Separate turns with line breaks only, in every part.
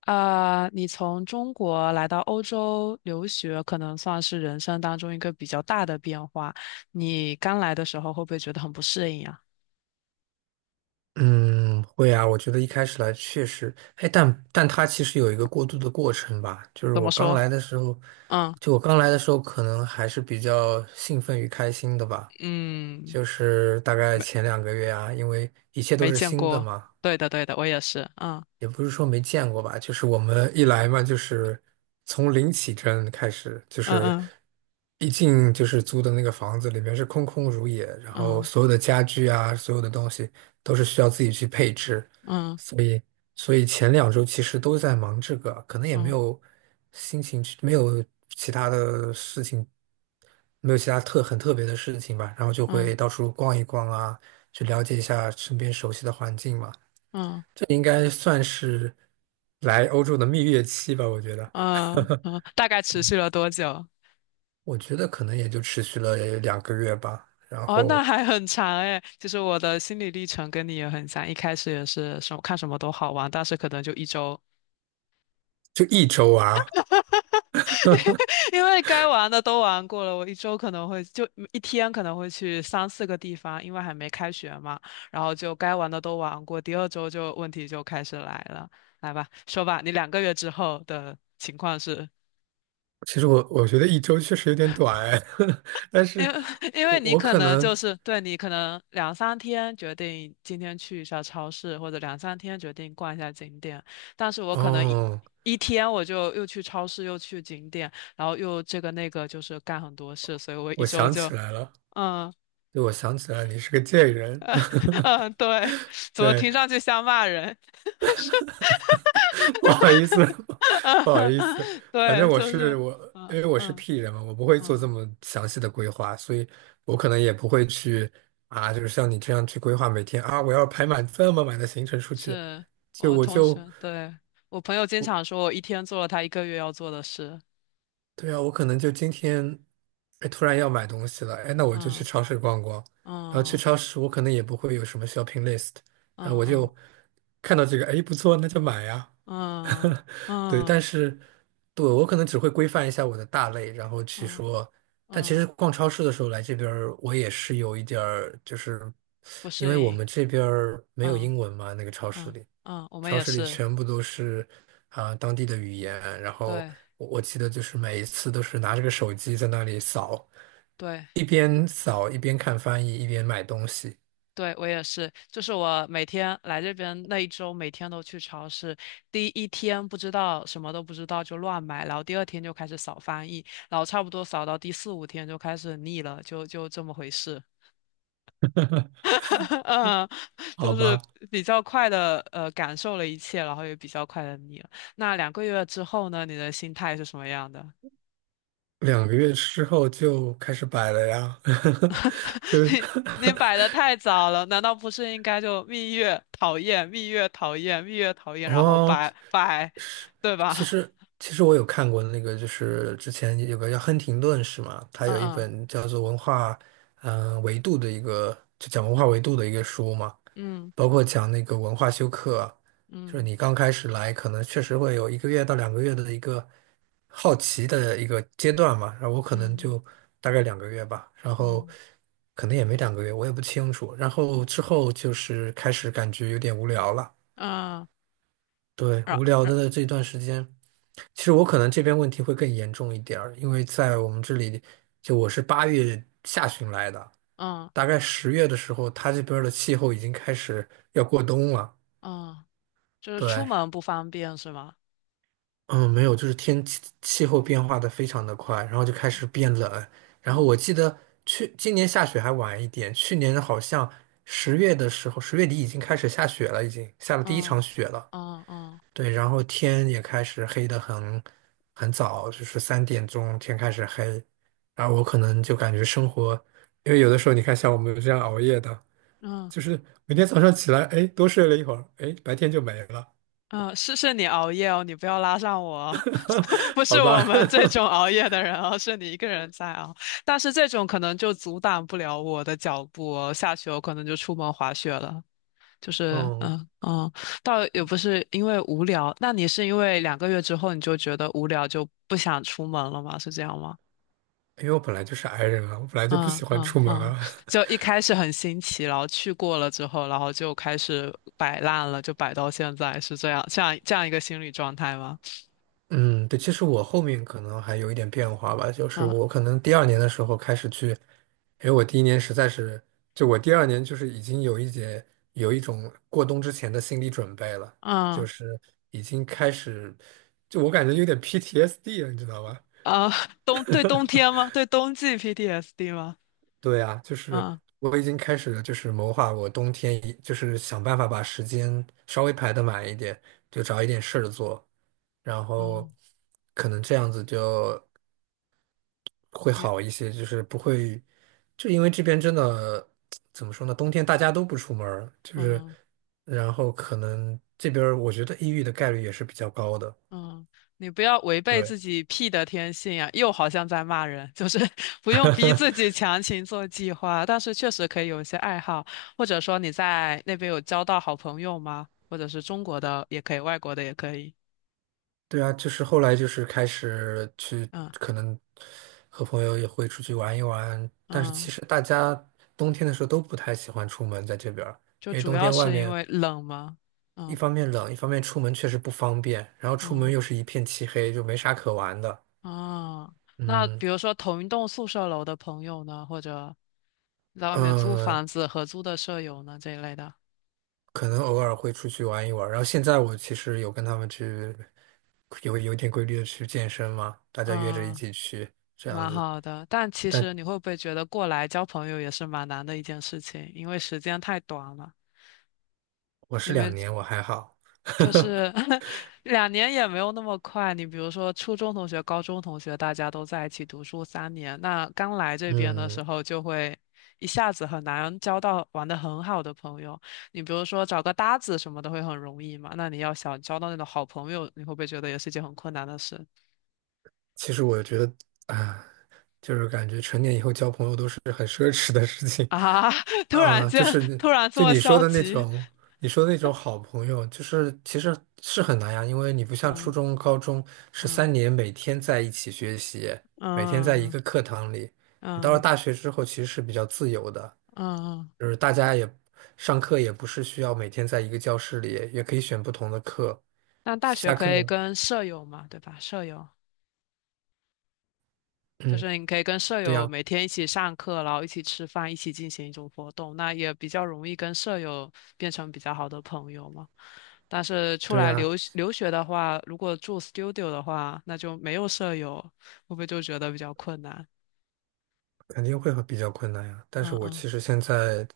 啊，你从中国来到欧洲留学，可能算是人生当中一个比较大的变化。你刚来的时候会不会觉得很不适应啊？
嗯，会啊，我觉得一开始来确实，哎，但它其实有一个过渡的过程吧，就是
怎
我
么
刚
说？
来的时候，
嗯
就我刚来的时候，可能还是比较兴奋与开心的吧，
嗯，
就是大概
没
前两个月啊，因为一切都
没
是
见
新的
过。
嘛，
对的对的，我也是。嗯
也不是说没见过吧，就是我们一来嘛，就是从零起征开始，就是
嗯
一进就是租的那个房子里面是空空如也，然后所
嗯
有的家具啊，所有的东西都是需要自己去配置，
嗯
所以所以前2周其实都在忙这个，可能也没
嗯
有心情去，没有其他的事情，没有其他很特别的事情吧，然后就
嗯
会到处逛一逛啊，去了解一下身边熟悉的环境嘛。
嗯
应该算是来欧洲的蜜月期吧，我觉得，
嗯嗯，大概持续了多久？
我觉得可能也就持续了两个月吧，然
哦，那
后
还很长诶。其实我的心理历程跟你也很像，一开始也是什么看什么都好玩，但是可能就一周，
就一周啊。
因为该玩的都玩过了，我一周可能会就一天可能会去三四个地方，因为还没开学嘛，然后就该玩的都玩过，第二周就问题就开始来了，来吧，说吧，你两个月之后的情况是？
其实我觉得一周确实有点短哎，但
因
是
为 因
我
为你
我
可
可
能就
能
是对你可能两三天决定今天去一下超市，或者两三天决定逛一下景点，但是我可能一
哦，
一天我就又去超市又去景点，然后又这个那个就是干很多事，所以我一
我
周
想
就
起来了，
嗯
对，我想起来你是个贱人，
嗯对，怎么
对，
听上去像骂人？
不好意思，不好意思，
嗯
反
对，
正我
就
是
是
我，因
嗯
为我是
嗯
P 人嘛，我不会做这
嗯，
么详细的规划，所以我可能也不会去啊，就是像你这样去规划每天啊，我要排满这么满的行程出去，
是
就
我
我
同
就
学，对，我朋友经常说我一天做了他一个月要做的事，
对啊，我可能就今天，哎，突然要买东西了，哎，那我就去
嗯。
超市逛逛。然后去
嗯
超市，我可能也不会有什么 shopping list，然后
嗯
我
嗯
就看到这个，哎，不错，那就买呀。
嗯
对，
嗯
但是对我可能只会规范一下我的大类，然后去
嗯
说。但其实
嗯，
逛超市的时候来这边儿我也是有一点儿，就是
不
因
适
为我
应，
们这边儿没有
嗯
英文嘛，
嗯嗯，我们
超
也
市里
是，
全部都是啊、当地的语言，然后
对
我记得就是每一次都是拿着个手机在那里扫，
对
一边扫一边看翻译，一边买东西。
对，我也是，就是我每天来这边那一周，每天都去超市，第一天不知道什么都不知道就乱买，然后第二天就开始扫翻译，然后差不多扫到第四五天就开始腻了，就这么回事。嗯，
好
就是
吧，
比较快的感受了一切，然后也比较快的腻了。那两个月之后呢，你的心态是什么样的？
两个月之后就开始摆了呀，就
你你摆的太早了，难道不是应该就蜜月讨厌，蜜月讨厌，蜜月讨厌，然后
哦，
拜拜，对吧？
其实 其实我有看过那个，就是之前有个叫亨廷顿是吗？他
嗯
有一
嗯
本叫做《文化维度》的一个，就讲文化维度的一个书嘛。
嗯
包括讲那个文化修课，就是你刚开始来，可能确实会有1个月到2个月的一个好奇的一个阶段嘛。然后我可能
嗯嗯
就大概两个月吧，然后
嗯
可能也没两个月，我也不清楚。然后之后就是开始感觉有点无聊了，
嗯，
对，
然
无聊
然
的这段时间，其实我可能这边问题会更严重一点儿，因为在我们这里，就我是8月下旬来的，
嗯
大概十月的时候，他这边儿的气候已经开始要过冬了。
嗯，就是出
对，
门不方便是吗？
嗯，没有，就是天气气候变化的非常的快，然后就开始
嗯
变冷。然后
嗯
我记得去今年下雪还晚一点，去年好像十月的时候，十月底已经开始下雪了，已经下了第一场
嗯
雪了。
嗯嗯。
对，然后天也开始黑的很很早，就是3点钟天开始黑。然后我可能就感觉生活，因为有的时候你看像我们这样熬夜的，
嗯
就是每天早上起来，哎，多睡了一会儿，哎，白天就没了，
嗯，是你熬夜哦，你不要拉上我哦 不 是
好
我
吧。
们这种 熬夜的人哦，是你一个人在熬。但是这种可能就阻挡不了我的脚步哦，下去我可能就出门滑雪了。就是
嗯，
嗯嗯，倒也不是因为无聊，那你是因为两个月之后你就觉得无聊就不想出门了吗？是这样吗？
因为我本来就是 i 人啊，我本来就不
嗯
喜欢
嗯
出门
嗯，
啊。
就 一开始很新奇，然后去过了之后，然后就开始摆烂了，就摆到现在，是这样，这样这样一个心理状态吗？
嗯，对，其实我后面可能还有一点变化吧，就是
嗯。
我可能第二年的时候开始去，因为我第一年实在是，就我第二年就是已经有一节有一种过冬之前的心理准备了，
嗯
就是已经开始，就我感觉有点 PTSD 了，你知道吧？
啊，冬天吗？对冬季 PTSD 吗？
对啊，就是
嗯
我已经开始就是谋划我冬天一，就是想办法把时间稍微排得满一点，就找一点事儿做，然后
嗯，
可能这样子就会好
你
一些，就是不会，就因为这边真的怎么说呢，冬天大家都不出门儿就是
嗯
然后可能这边儿我觉得抑郁的概率也是比较高的。
嗯，你不要违背
对。
自己 P 的天性啊！又好像在骂人，就是 不用逼自己强行做计划，但是确实可以有一些爱好，或者说你在那边有交到好朋友吗？或者是中国的也可以，外国的也可以。
对啊，就是后来就是开始去，
嗯
可能和朋友也会出去玩一玩，但是其
嗯，
实大家冬天的时候都不太喜欢出门在这边儿，
就
因为
主
冬
要
天外
是因
面
为冷吗？
一
嗯
方面冷，一方面出门确实不方便，然后出门
嗯。
又是一片漆黑，就没啥可玩的。
啊，那
嗯
比如说同一栋宿舍楼的朋友呢，或者在外面租
嗯，呃
房子合租的舍友呢这一类的，
可能偶尔会出去玩一玩。然后现在我其实有跟他们去，有点规律的去健身嘛，大家约着一
嗯，
起去这样
蛮
子。
好的。但其
但
实你会不会觉得过来交朋友也是蛮难的一件事情，因为时间太短了。
我是2年，我还好。
就是 两年也没有那么快。你比如说，初中同学、高中同学，大家都在一起读书三年，那刚来这边的
嗯，
时候就会一下子很难交到玩得很好的朋友。你比如说找个搭子什么的会很容易嘛，那你要想交到那种好朋友，你会不会觉得也是一件很困难的事
其实我觉得啊，就是感觉成年以后交朋友都是很奢侈的事情
啊？突然
啊，就
间，
是
突然这
就
么
你说
消
的那
极，
种，你说的那种好朋友，就是其实是很难呀，因为你不像初
嗯
中、高中是
嗯
3年每天在一起学习，每天在
嗯
一
嗯
个课堂里，你到了
嗯
大学之后其实是比较自由的。
嗯，嗯
就是大家也上课也不是需要每天在一个教室里，也可以选不同的课。
那大学
下课，
可以跟舍友嘛，对吧？舍友。就
嗯，
是你可以跟舍
对
友
呀，
每天一起上课，然后一起吃饭，一起进行一种活动，那也比较容易跟舍友变成比较好的朋友嘛。但是出
对
来
呀，
留学的话，如果住 studio 的话，那就没有舍友，会不会就觉得比较困难？
肯定会很比较困难呀，但是
嗯
我
嗯
其实现在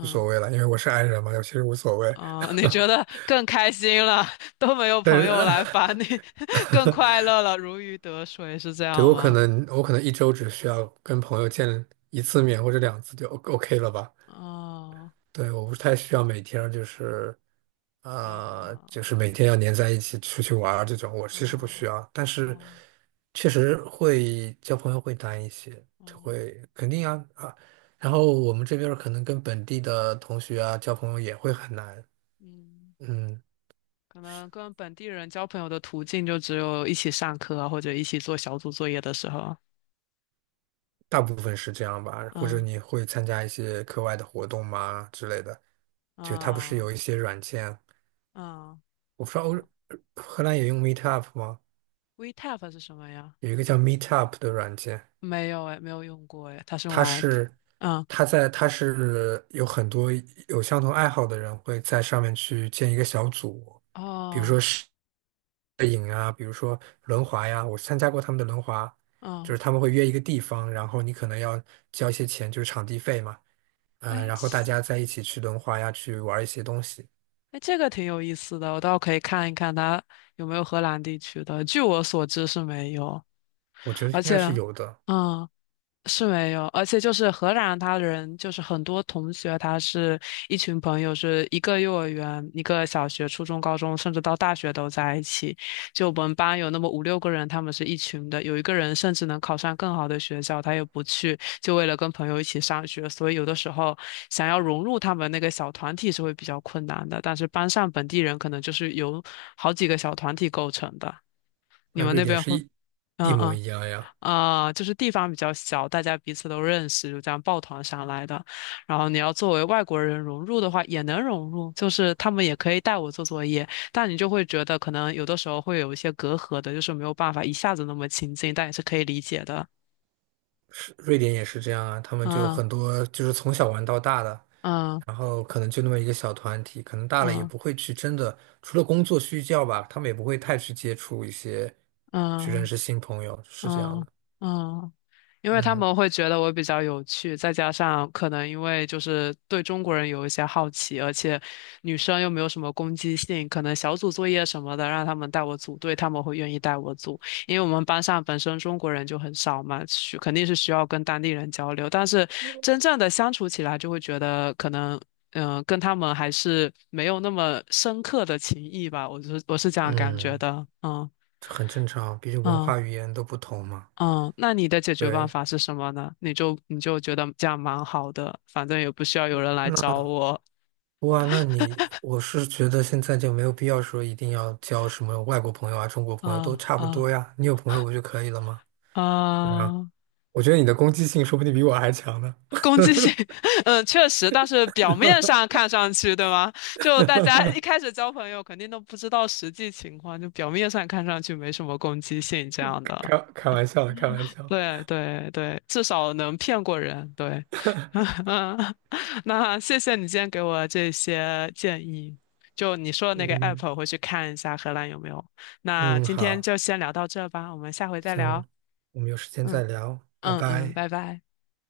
无所谓了，因为我是 i 人嘛，我其实无所谓。
嗯，你觉得更开心了，都没有
但
朋
是，
友来烦你，更快乐了，如鱼得水，是这
对，
样
我可
吗？
能我可能一周只需要跟朋友见一次面或者2次就 OK 了吧？
哦，
对，我不太需要每天就是
跟
啊、就是
哦
每天要黏在一起出去玩儿这种，我其实不
哦
需要。但是
哦
确实会交朋友会难一些，就会
哦
肯定啊啊。然后我们这边儿可能跟本地的同学啊交朋友也会很难。
嗯。
嗯，
可能跟本地人交朋友的途径就只有一起上课啊，或者一起做小组作业的时候。
大部分是这样吧，或者
嗯
你会参加一些课外的活动吗之类的？就它不是
嗯
有一些软件，
嗯，
我不知道
我
荷兰也用 Meetup 吗？
WeTap 是什么呀？
有一个叫 Meetup 的软件，
没有哎，没有用过哎，它是用
它
来，
是
嗯
它是有很多有相同爱好的人会在上面去建一个小组，比如
哦
说摄影啊，比如说轮滑呀，我参加过他们的轮滑，就
嗯，
是他们会约一个地方，然后你可能要交一些钱，就是场地费嘛。嗯、
哎
然后大
其
家在一起去轮滑呀，去玩一些东西，
哎这个挺有意思的，我倒可以看一看它有没有荷兰地区的。据我所知是没有，
我觉得应
而且
该是有的。
嗯是没有，而且就是荷兰，他人就是很多同学，他是一群朋友，是一个幼儿园、一个小学、初中、高中，甚至到大学都在一起。就我们班有那么五六个人，他们是一群的，有一个人甚至能考上更好的学校，他也不去，就为了跟朋友一起上学。所以有的时候想要融入他们那个小团体是会比较困难的，但是班上本地人可能就是由好几个小团体构成的。你
那
们
瑞
那
典
边
是
会？
一
嗯
模
嗯
一样呀，
啊、就是地方比较小，大家彼此都认识，就这样抱团上来的。然后你要作为外国人融入的话，也能融入，就是他们也可以带我做作业，但你就会觉得可能有的时候会有一些隔阂的，就是没有办法一下子那么亲近，但也是可以理解的。
是瑞典也是这样啊，他们就
嗯
很多就是从小玩到大的，
嗯
然后可能就那么一个小团体，可能大了也
嗯
不会去真的，除了工作需要吧，他们也不会太去接触一些，去认
嗯
识新朋友，是这
嗯
样
嗯
的。
嗯因为他
嗯
们会觉得我比较有趣，再加上可能因为就是对中国人有一些好奇，而且女生又没有什么攻击性，可能小组作业什么的让他们带我组队，他们会愿意带我组，因为我们班上本身中国人就很少嘛，肯定是需要跟当地人交流，但是真正的相处起来就会觉得可能。嗯，跟他们还是没有那么深刻的情谊吧，我是这样感觉
嗯，
的，嗯。
这很正常，毕竟文
嗯
化语言都不同嘛。
嗯，那你的解决办
对，
法是什么呢？你就觉得这样蛮好的，反正也不需要有人来找我
哇，那你，我是觉得现在就没有必要说一定要交什么外国朋友啊、中国朋友都
啊
差不
啊
多呀，你有朋友不就可以了吗？对啊，
啊！
我觉得你的攻击性说不定比我还强呢，
攻击性，嗯，确实，但是表面上看上去，对吗？就大家一开始交朋友，肯定都不知道实际情况，就表面上看上去没什么攻击性这样的。
开玩笑的，开玩笑。
对对对，至少能骗过人。对，那谢谢你今天给我这些建议。就你说的那个
嗯
app，我会去看一下荷兰有没有。那
嗯，
今天
好，
就先聊到这吧，我们下回再聊。
行，我们有时间再
嗯
聊，拜
嗯嗯，
拜。
拜拜。